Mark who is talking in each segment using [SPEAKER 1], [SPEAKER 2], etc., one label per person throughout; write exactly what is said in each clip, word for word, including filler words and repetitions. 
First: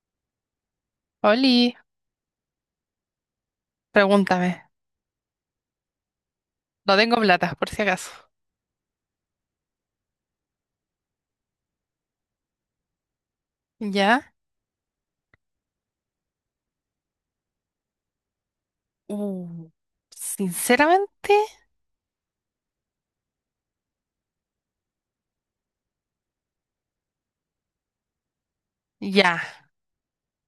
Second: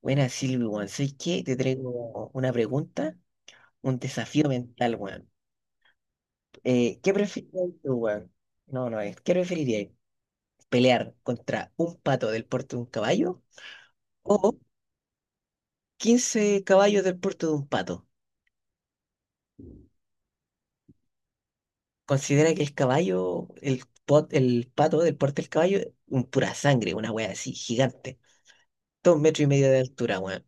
[SPEAKER 1] Buena, Silvi, weón. ¿Sabes qué? Te
[SPEAKER 2] Oli,
[SPEAKER 1] traigo una pregunta, un desafío
[SPEAKER 2] pregúntame.
[SPEAKER 1] mental, weón.
[SPEAKER 2] No
[SPEAKER 1] Eh, ¿qué
[SPEAKER 2] tengo plata,
[SPEAKER 1] preferirías
[SPEAKER 2] por si
[SPEAKER 1] tú,
[SPEAKER 2] acaso.
[SPEAKER 1] weón? No, no es. ¿Qué preferirías? ¿Pelear contra un pato del porte de un caballo
[SPEAKER 2] ¿Ya?
[SPEAKER 1] o quince caballos del porte de un pato?
[SPEAKER 2] Sinceramente,
[SPEAKER 1] Considera que el caballo, el, pot, el pato del porte del caballo, un pura sangre, una wea así, gigante. Dos
[SPEAKER 2] ya.
[SPEAKER 1] metros y medio de altura, weón.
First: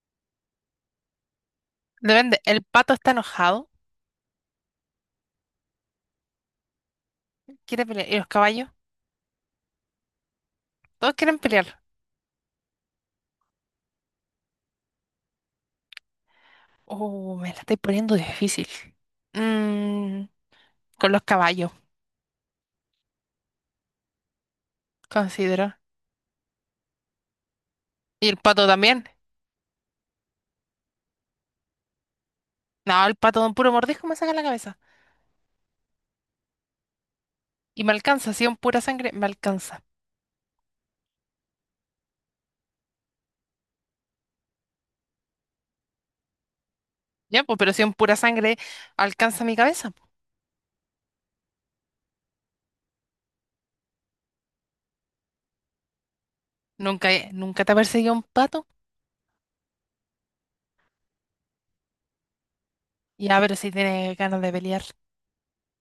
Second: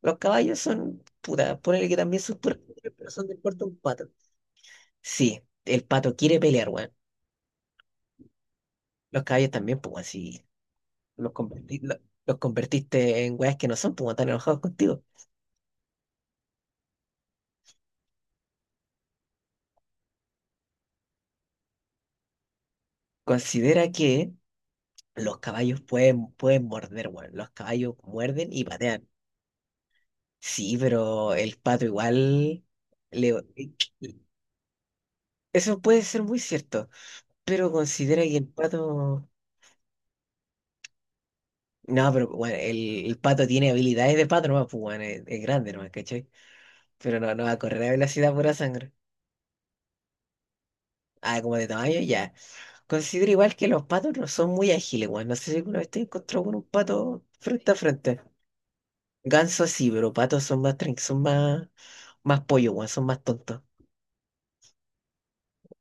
[SPEAKER 1] Los caballos son, puta, ponele que también son
[SPEAKER 2] Depende.
[SPEAKER 1] puras
[SPEAKER 2] El
[SPEAKER 1] sangre,
[SPEAKER 2] pato
[SPEAKER 1] pero
[SPEAKER 2] está
[SPEAKER 1] son del porte de
[SPEAKER 2] enojado.
[SPEAKER 1] un pato. Sí, el pato quiere pelear, weón.
[SPEAKER 2] Quiere pelear. ¿Y los caballos?
[SPEAKER 1] Los caballos también, pues, weón, si
[SPEAKER 2] Todos
[SPEAKER 1] los,
[SPEAKER 2] quieren pelear.
[SPEAKER 1] converti- lo- los convertiste en weas que no son, pues, weón, están enojados contigo.
[SPEAKER 2] Oh, me la estoy poniendo difícil. Mm, con los caballos,
[SPEAKER 1] Considera que los
[SPEAKER 2] considero.
[SPEAKER 1] caballos pueden, pueden morder, weón. Los caballos
[SPEAKER 2] ¿Y el
[SPEAKER 1] muerden y
[SPEAKER 2] pato también?
[SPEAKER 1] patean. Sí, pero el pato igual
[SPEAKER 2] No, el
[SPEAKER 1] le...
[SPEAKER 2] pato de un puro mordisco me saca la cabeza.
[SPEAKER 1] Eso puede ser muy cierto, pero
[SPEAKER 2] Y me
[SPEAKER 1] considera
[SPEAKER 2] alcanza.
[SPEAKER 1] que
[SPEAKER 2] Si
[SPEAKER 1] el
[SPEAKER 2] es en pura sangre, me
[SPEAKER 1] pato...
[SPEAKER 2] alcanza.
[SPEAKER 1] No, pero bueno, el, el pato tiene habilidades de pato, nomás, pues, weón, es, es grande, nomás, ¿cachai? Pero no,
[SPEAKER 2] Ya,
[SPEAKER 1] no va
[SPEAKER 2] pues,
[SPEAKER 1] a
[SPEAKER 2] pero si
[SPEAKER 1] correr
[SPEAKER 2] es
[SPEAKER 1] a
[SPEAKER 2] en pura
[SPEAKER 1] velocidad pura
[SPEAKER 2] sangre,
[SPEAKER 1] sangre.
[SPEAKER 2] alcanza mi cabeza. pues.
[SPEAKER 1] Ah, como de tamaño, ya. Considero igual que los patos no son muy ágiles, weón. No sé si alguna vez te encontró con un
[SPEAKER 2] Nunca,
[SPEAKER 1] pato
[SPEAKER 2] he- nunca te
[SPEAKER 1] frente
[SPEAKER 2] ha
[SPEAKER 1] a
[SPEAKER 2] perseguido
[SPEAKER 1] frente.
[SPEAKER 2] un pato.
[SPEAKER 1] Gansos sí, pero patos son más tran- son más, más pollo, weón, son más
[SPEAKER 2] Ya, pero
[SPEAKER 1] tontos.
[SPEAKER 2] si tiene ganas de pelear.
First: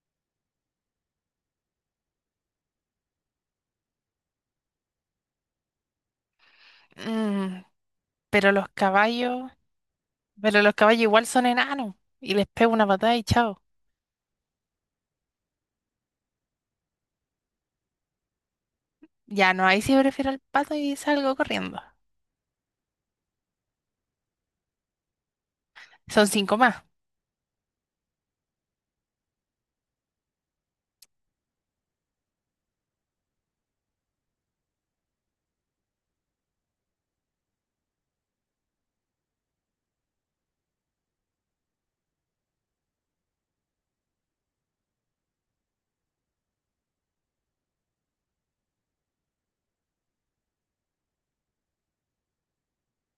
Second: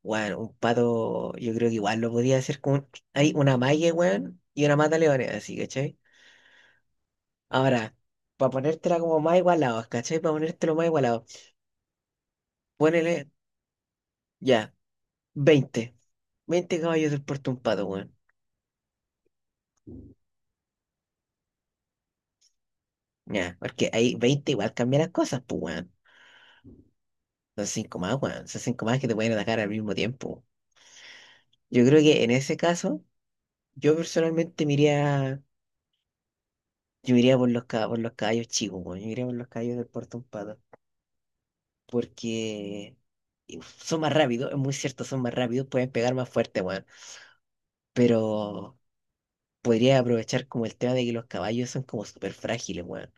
[SPEAKER 1] Weón, un pato, yo creo que igual lo podía hacer con un- Hay una malla, weón, y una mata leones, así, ¿cachai?
[SPEAKER 2] Mm,
[SPEAKER 1] Ahora, para
[SPEAKER 2] Pero los
[SPEAKER 1] ponértela como más
[SPEAKER 2] caballos,
[SPEAKER 1] igualado, ¿cachai? Para
[SPEAKER 2] pero los
[SPEAKER 1] ponértelo más
[SPEAKER 2] caballos
[SPEAKER 1] igualado.
[SPEAKER 2] igual son enanos. Y les pego una patada y
[SPEAKER 1] Ponele,
[SPEAKER 2] chao.
[SPEAKER 1] ya, veinte veinte caballos del puerto un pato, weón.
[SPEAKER 2] Ya no, ahí sí prefiero al pato y salgo corriendo.
[SPEAKER 1] Ya, porque ahí veinte igual cambia las cosas, pues, weón.
[SPEAKER 2] Son cinco más.
[SPEAKER 1] Son cinco más, weón. Son cinco más que te pueden atacar al mismo tiempo. Yo creo que en ese caso, yo personalmente me iría, yo me iría por los, ca- por los caballos chicos, weón. Yo me iría por los caballos del Puerto Pato. Porque son más rápidos, es muy cierto, son más rápidos, pueden pegar más fuerte, weón. Pero podría aprovechar como el tema de que los caballos son como súper frágiles, weón.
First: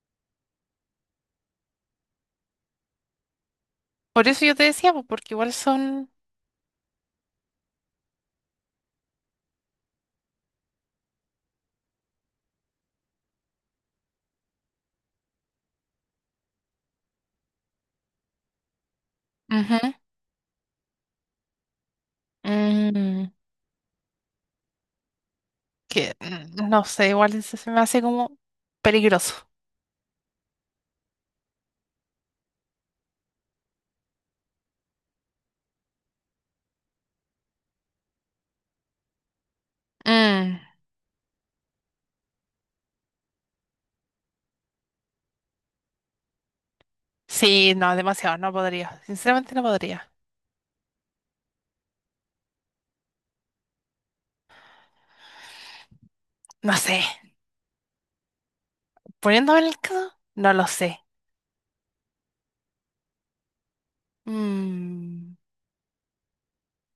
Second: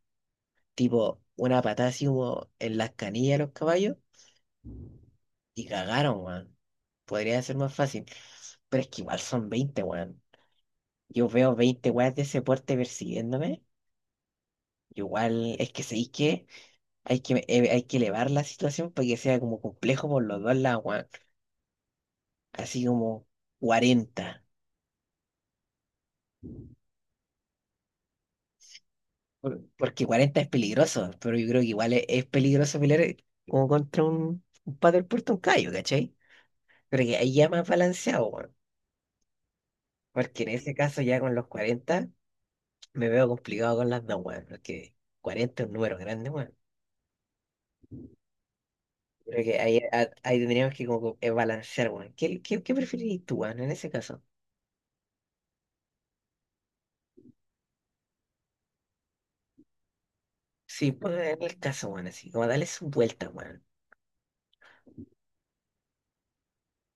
[SPEAKER 1] Tipo, una patada así como en las canillas de los caballos
[SPEAKER 2] Por eso yo te decía, pues, porque igual
[SPEAKER 1] y
[SPEAKER 2] son.
[SPEAKER 1] cagaron, weón. Podría ser más fácil. Pero es que igual son veinte, weón. Yo veo veinte weas de ese porte persiguiéndome. Igual es que sé que hay que, eh, hay que elevar la situación para que sea como
[SPEAKER 2] Ujú.
[SPEAKER 1] complejo por los dos lados, weón. Así como
[SPEAKER 2] Mm,
[SPEAKER 1] cuarenta
[SPEAKER 2] que mm, no sé, igual se, se me hace como peligroso.
[SPEAKER 1] Por- Porque cuarenta es peligroso, pero yo creo que igual es, es, peligroso pelear eh, como contra un, un paddle puerto, un callo, ¿cachai? Pero que ahí ya más balanceado, weón. Porque en
[SPEAKER 2] Mm,
[SPEAKER 1] ese caso ya con los cuarenta me veo complicado con las dos, weón. Porque cuarenta es un número grande.
[SPEAKER 2] sí, no, demasiado, no podría.
[SPEAKER 1] Creo
[SPEAKER 2] Sinceramente
[SPEAKER 1] que
[SPEAKER 2] no
[SPEAKER 1] ahí,
[SPEAKER 2] podría.
[SPEAKER 1] a- ahí tendríamos que como que, eh, balancear, weón. ¿Qué, qué, qué preferirías tú, weón, en ese caso?
[SPEAKER 2] No sé. Poniéndome en el caso, no lo
[SPEAKER 1] Sí,
[SPEAKER 2] sé.
[SPEAKER 1] pues en el caso, weón, así, como darle su vuelta, weón.
[SPEAKER 2] Mm,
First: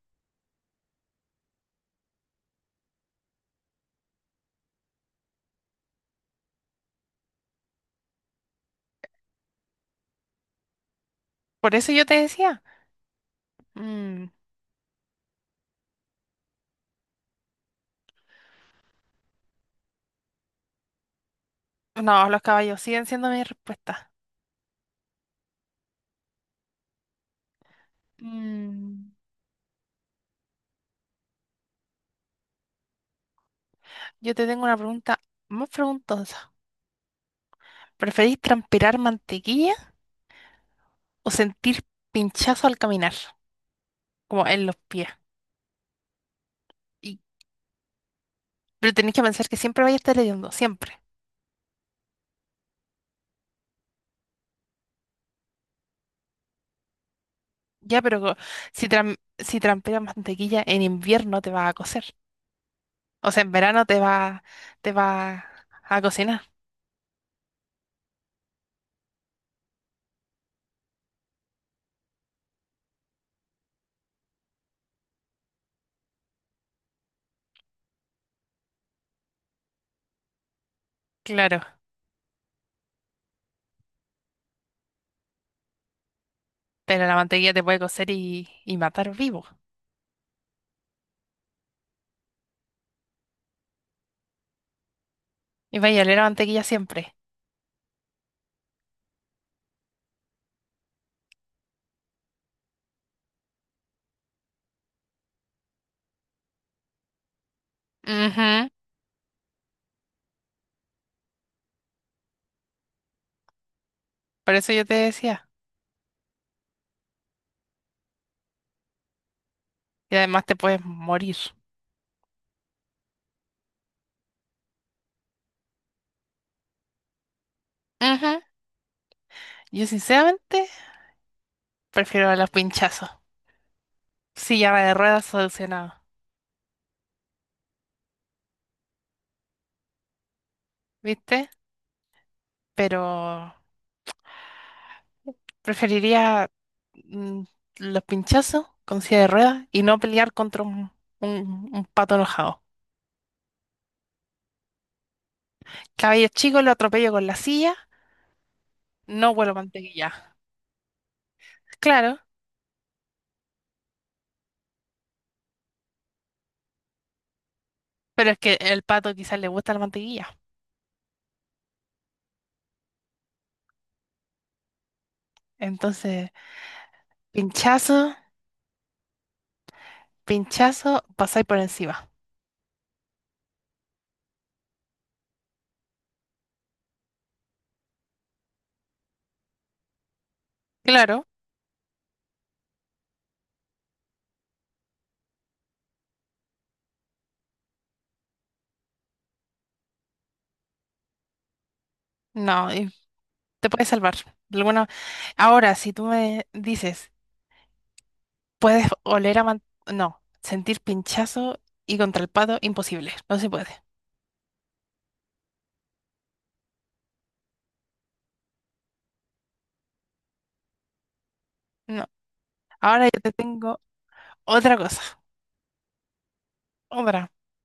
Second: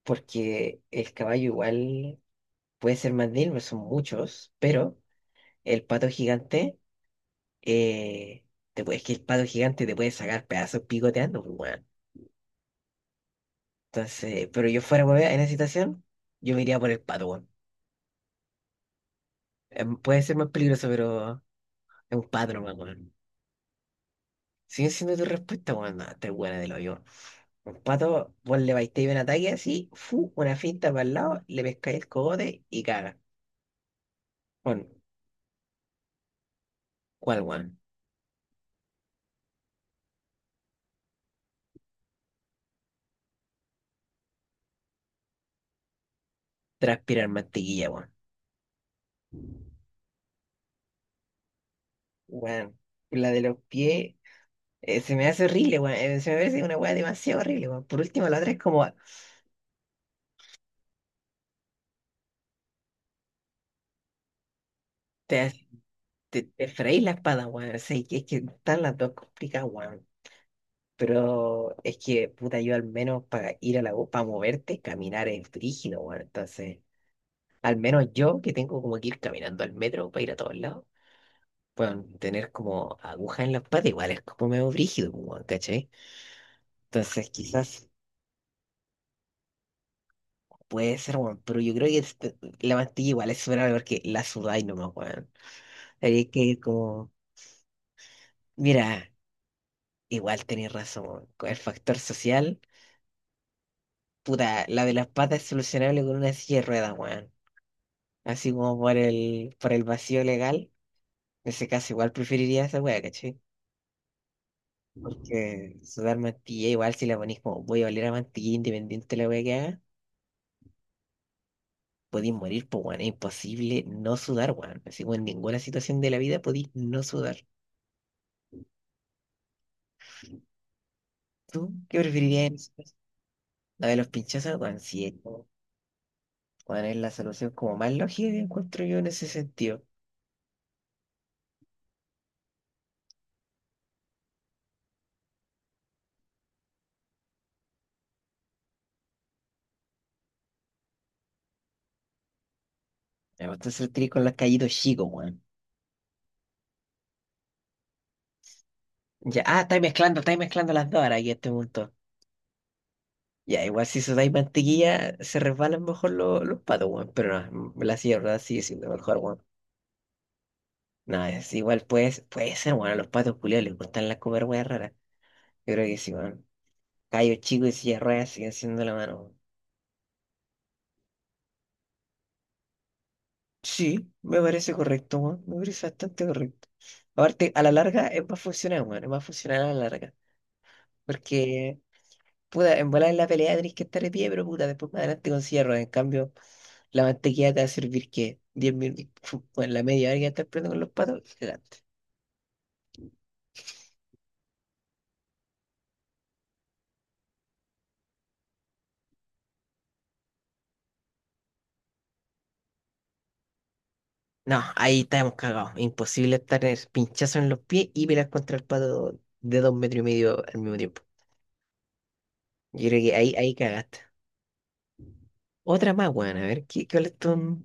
[SPEAKER 1] Porque el caballo igual puede ser más de él, son muchos, pero el pato gigante, eh, te puede- es que el pato gigante te puede sacar pedazos picoteando, pues,
[SPEAKER 2] por
[SPEAKER 1] weón.
[SPEAKER 2] eso yo te decía. Mm,
[SPEAKER 1] Entonces, pero yo fuera, weón, en esa situación, yo me iría por el pato, weón. Em, Puede ser más peligroso, pero es un
[SPEAKER 2] no, los
[SPEAKER 1] pato nomás,
[SPEAKER 2] caballos siguen
[SPEAKER 1] weón.
[SPEAKER 2] siendo mi respuesta.
[SPEAKER 1] Sigue siendo tu respuesta, weón, no, te buena del hoyo. Un pato, vos le vais
[SPEAKER 2] Mm,
[SPEAKER 1] un ataque así, fu, una finta para el lado, le pescáis el cogote y caga.
[SPEAKER 2] Yo te tengo una
[SPEAKER 1] Bueno,
[SPEAKER 2] pregunta más preguntosa.
[SPEAKER 1] ¿cuál, weón?
[SPEAKER 2] ¿Preferís transpirar mantequilla o sentir pinchazo al caminar, como en los pies? Y,
[SPEAKER 1] Transpirar mantequilla, weón.
[SPEAKER 2] pero tenéis que pensar que siempre vais a estar hediondo, siempre.
[SPEAKER 1] Weón, la de los pies, eh, se me hace horrible, weón. Eh, se me parece una weá demasiado horrible, weón.
[SPEAKER 2] Ya,
[SPEAKER 1] Por
[SPEAKER 2] pero
[SPEAKER 1] último,
[SPEAKER 2] co-
[SPEAKER 1] la otra es como,
[SPEAKER 2] si, tran- si transpiras mantequilla en invierno te va a cocer. O sea, en verano te va, te va
[SPEAKER 1] te,
[SPEAKER 2] a cocinar,
[SPEAKER 1] te, te freís la espada, weón. O sea, es que es que están las dos complicadas, weón. Pero es que, puta, yo al menos para ir a la U, para moverte, caminar es brígido, weón. Entonces, al menos yo que tengo como que ir caminando al metro para ir a todos lados.
[SPEAKER 2] claro.
[SPEAKER 1] Bueno, tener como agujas en la espalda igual es como medio brígido, pues, weón, ¿cachai?
[SPEAKER 2] Pero la
[SPEAKER 1] Entonces
[SPEAKER 2] mantequilla te puede
[SPEAKER 1] quizás
[SPEAKER 2] cocer y, y matar vivo.
[SPEAKER 1] puede ser, weón, pero yo creo que este- la mantilla igual es superable porque la sudáis nomás, weón.
[SPEAKER 2] Y vais a oler a
[SPEAKER 1] Hay que ir
[SPEAKER 2] mantequilla siempre.
[SPEAKER 1] como, mira, igual tenéis razón, weón. Con el factor social, puta, la de las patas es solucionable con una silla de ruedas, weón. Así
[SPEAKER 2] Ujú.
[SPEAKER 1] como por el, por el vacío legal, en ese caso igual preferiría esa weá, ¿cachai?
[SPEAKER 2] Por eso yo te decía.
[SPEAKER 1] Porque sudar mantilla igual si la ponís como voy a oler a mantilla independiente de la weá que haga.
[SPEAKER 2] Y además te puedes morir.
[SPEAKER 1] Podéis morir, pues, weón. Es imposible no sudar, weón. Así, weón, en ninguna situación de la vida podéis no sudar.
[SPEAKER 2] Ujú. Yo sinceramente
[SPEAKER 1] ¿Tú qué
[SPEAKER 2] prefiero a
[SPEAKER 1] preferirías
[SPEAKER 2] los
[SPEAKER 1] en ese caso?
[SPEAKER 2] pinchazos.
[SPEAKER 1] La de los pinchazos,
[SPEAKER 2] Silla
[SPEAKER 1] weón,
[SPEAKER 2] de
[SPEAKER 1] sí, es
[SPEAKER 2] ruedas solucionado,
[SPEAKER 1] weón, es la solución como más lógica que encuentro yo en ese sentido.
[SPEAKER 2] ¿viste? Pero preferiría mm, los pinchazos con silla de ruedas y no pelear contra un, un- un pato enojado.
[SPEAKER 1] Me gusta hacer clic con los callitos chicos, weón.
[SPEAKER 2] Cabello chico lo atropello con la silla, no
[SPEAKER 1] Ya,
[SPEAKER 2] huelo
[SPEAKER 1] ah, estáis mezclando,
[SPEAKER 2] mantequilla.
[SPEAKER 1] estáis mezclando las dos ahora aquí a este punto.
[SPEAKER 2] Claro,
[SPEAKER 1] Ya, igual si sudáis mantequilla, se resbalan mejor los, los patos, weón. Pero no, la
[SPEAKER 2] pero es
[SPEAKER 1] sierra
[SPEAKER 2] que
[SPEAKER 1] sigue
[SPEAKER 2] el
[SPEAKER 1] siendo
[SPEAKER 2] pato
[SPEAKER 1] mejor,
[SPEAKER 2] quizás
[SPEAKER 1] weón.
[SPEAKER 2] le gusta la mantequilla.
[SPEAKER 1] No, es igual, pues, puede ser, weón. A los patos culiados les gustan las comer weas raras. Yo creo que sí,
[SPEAKER 2] Entonces,
[SPEAKER 1] weón. Cayo chico y silla
[SPEAKER 2] pinchazo,
[SPEAKER 1] de ruedas sigue siendo la mano.
[SPEAKER 2] pinchazo, pasáis por encima.
[SPEAKER 1] Sí, me parece correcto, weón. Me parece bastante correcto. Aparte, a la larga es más funcional, weón. Es más funcional a la larga.
[SPEAKER 2] Claro,
[SPEAKER 1] Porque, puta, en volar en la pelea tenés que estar de pie, pero puta, después más adelante con silla de ruedas. En cambio, la mantequilla te va a servir que diez minutos, en la media hora que estás peleando con los patos, adelante.
[SPEAKER 2] no, y te puedes salvar. De alguna- Ahora, si tú me dices, Puedes oler a man- no, sentir pinchazo y contra el pato, imposible. No se puede.
[SPEAKER 1] No, ahí estamos cagados. Imposible estar en pinchazo en los pies y pelear contra el pato de dos metros y medio al mismo tiempo.
[SPEAKER 2] No.
[SPEAKER 1] Yo creo
[SPEAKER 2] Ahora
[SPEAKER 1] que
[SPEAKER 2] yo te
[SPEAKER 1] ahí, ahí
[SPEAKER 2] tengo
[SPEAKER 1] cagaste.
[SPEAKER 2] otra cosa.
[SPEAKER 1] Otra más, weón. A ver, ¿qué, cuál es
[SPEAKER 2] Otra.
[SPEAKER 1] tu...?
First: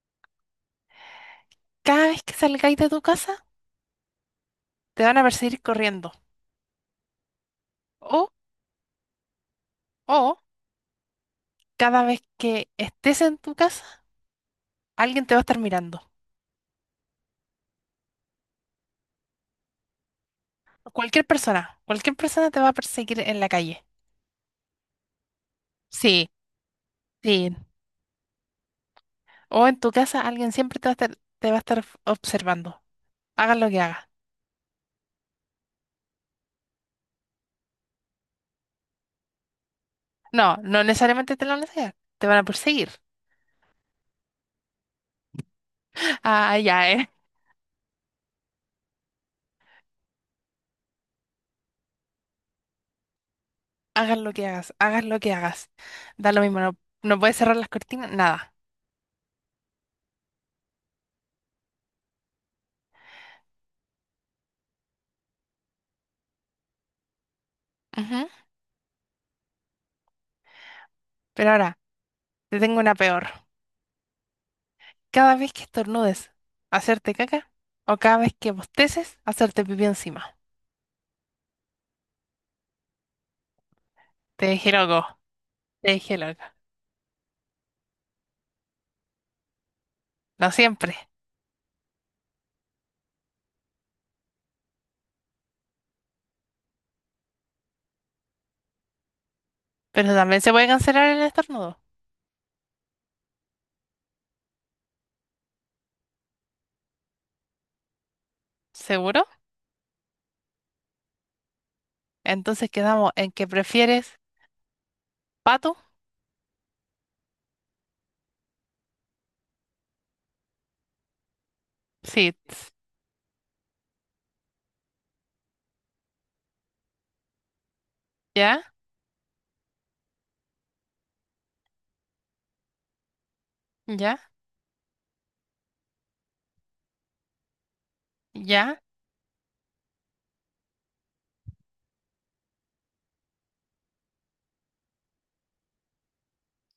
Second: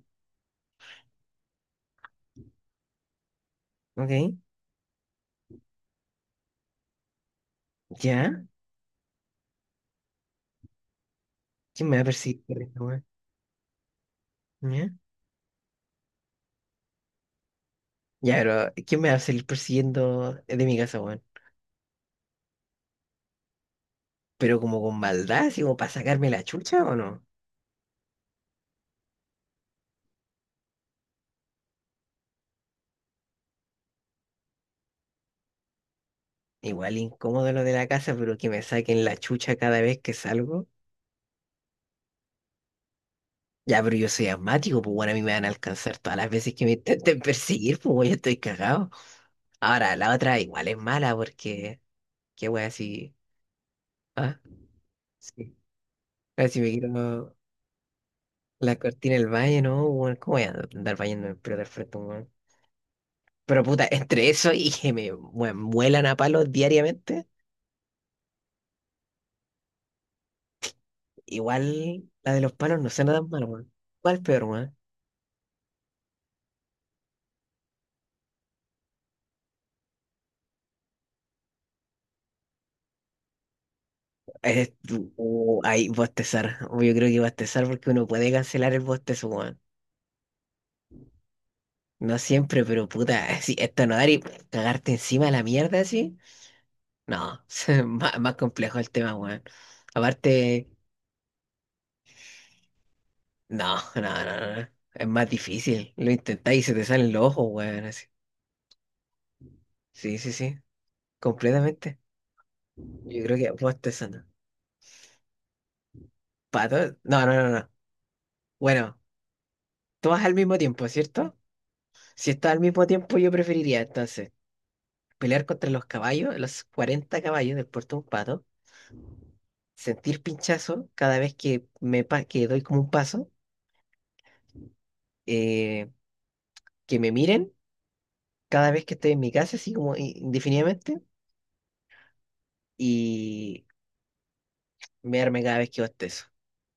[SPEAKER 2] Cada vez que salgáis de tu casa,
[SPEAKER 1] Ok.
[SPEAKER 2] te van a perseguir corriendo. O,
[SPEAKER 1] ¿Ya?
[SPEAKER 2] o,
[SPEAKER 1] ¿Quién me va
[SPEAKER 2] cada
[SPEAKER 1] a
[SPEAKER 2] vez
[SPEAKER 1] perseguir
[SPEAKER 2] que
[SPEAKER 1] corriendo, weón?
[SPEAKER 2] estés en tu casa,
[SPEAKER 1] ¿Ya?
[SPEAKER 2] alguien te va a estar mirando.
[SPEAKER 1] Ya, pero ¿quién me va a salir persiguiendo de mi casa, weón?
[SPEAKER 2] Cualquier persona. Cualquier persona te va a perseguir en la calle.
[SPEAKER 1] Pero como con maldad, así como para
[SPEAKER 2] Sí,
[SPEAKER 1] sacarme la chucha o no.
[SPEAKER 2] sí. O en tu casa, alguien siempre te va a estar, te va a estar observando. Hagas lo que hagas.
[SPEAKER 1] Igual incómodo lo de la casa, pero que me saquen la chucha cada vez que
[SPEAKER 2] No,
[SPEAKER 1] salgo.
[SPEAKER 2] no necesariamente te lo van a hacer. Te van a perseguir.
[SPEAKER 1] Ya, pero yo soy asmático, pues bueno, a mí me van a alcanzar todas las veces
[SPEAKER 2] Ah,
[SPEAKER 1] que me
[SPEAKER 2] ya, eh.
[SPEAKER 1] intenten perseguir, pues weón, yo estoy cagado. Ahora, la otra igual es mala porque, qué weón, así.
[SPEAKER 2] Hagas lo
[SPEAKER 1] Ah,
[SPEAKER 2] que hagas, hagas lo que
[SPEAKER 1] sí.
[SPEAKER 2] hagas. Da lo mismo,
[SPEAKER 1] Así me
[SPEAKER 2] no, no
[SPEAKER 1] quiero.
[SPEAKER 2] puedes cerrar las cortinas, nada.
[SPEAKER 1] La cortina del valle, ¿no? Weón, ¿cómo voy a andar bañando en pelota al frente, weón? Pero puta, entre eso y que me mue- muelan a palos diariamente,
[SPEAKER 2] Ujú. Pero ahora,
[SPEAKER 1] igual la de los
[SPEAKER 2] te tengo
[SPEAKER 1] palos no
[SPEAKER 2] una
[SPEAKER 1] suena
[SPEAKER 2] peor.
[SPEAKER 1] tan mal, weón. ¿Cuál peor, weón?
[SPEAKER 2] Cada vez que estornudes, hacerte caca. O cada vez que bosteces, hacerte pipí encima. Te dije
[SPEAKER 1] Es,
[SPEAKER 2] loco,
[SPEAKER 1] uh, Ahí
[SPEAKER 2] te dije loca.
[SPEAKER 1] bostezar. Yo creo que bostezar porque uno puede cancelar el bostezo, weón.
[SPEAKER 2] No siempre.
[SPEAKER 1] No siempre, pero puta, si esto no dar y cagarte encima de la mierda así. No, más, más complejo el tema, weón.
[SPEAKER 2] Pero también se puede
[SPEAKER 1] Aparte.
[SPEAKER 2] cancelar el estornudo.
[SPEAKER 1] No, no, no, no. No. Es más difícil. Lo intentáis y se te salen los ojos, weón. Así.
[SPEAKER 2] ¿Seguro?
[SPEAKER 1] Sí, sí, sí. Completamente.
[SPEAKER 2] Entonces quedamos
[SPEAKER 1] Yo
[SPEAKER 2] en
[SPEAKER 1] creo
[SPEAKER 2] que
[SPEAKER 1] que vos te
[SPEAKER 2] prefieres
[SPEAKER 1] sana.
[SPEAKER 2] pato.
[SPEAKER 1] ¿Pato? No, no, no, no. Bueno, todas al mismo tiempo, ¿cierto? Si
[SPEAKER 2] Sí.
[SPEAKER 1] estás al
[SPEAKER 2] ts-
[SPEAKER 1] mismo tiempo, yo preferiría entonces pelear contra los caballos, los cuarenta caballos del puerto de un pato,
[SPEAKER 2] Ya,
[SPEAKER 1] sentir pinchazo cada vez que me pa- que doy como un paso,
[SPEAKER 2] ya,
[SPEAKER 1] eh, que me miren cada
[SPEAKER 2] ya.
[SPEAKER 1] vez que estoy en mi casa, así como i- indefinidamente, mearme cada vez que bostezo.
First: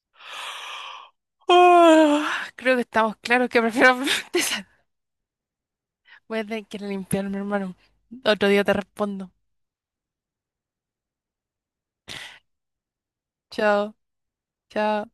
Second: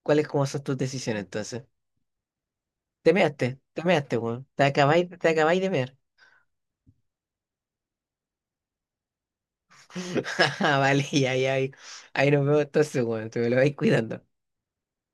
[SPEAKER 1] ¿Cuáles como son tus decisiones entonces?
[SPEAKER 2] Oh, creo que
[SPEAKER 1] Te
[SPEAKER 2] estamos claros
[SPEAKER 1] measte,
[SPEAKER 2] que
[SPEAKER 1] te
[SPEAKER 2] prefiero
[SPEAKER 1] measte, weón. Te
[SPEAKER 2] desayunar.
[SPEAKER 1] acabáis, te acabáis de mear.
[SPEAKER 2] Voy a tener que ir a limpiarme, hermano. Otro día te respondo.
[SPEAKER 1] Vale, ya, ya, ahí, ahí nos vemos entonces, weón. Te me lo vais
[SPEAKER 2] Chao,
[SPEAKER 1] cuidando.
[SPEAKER 2] chao.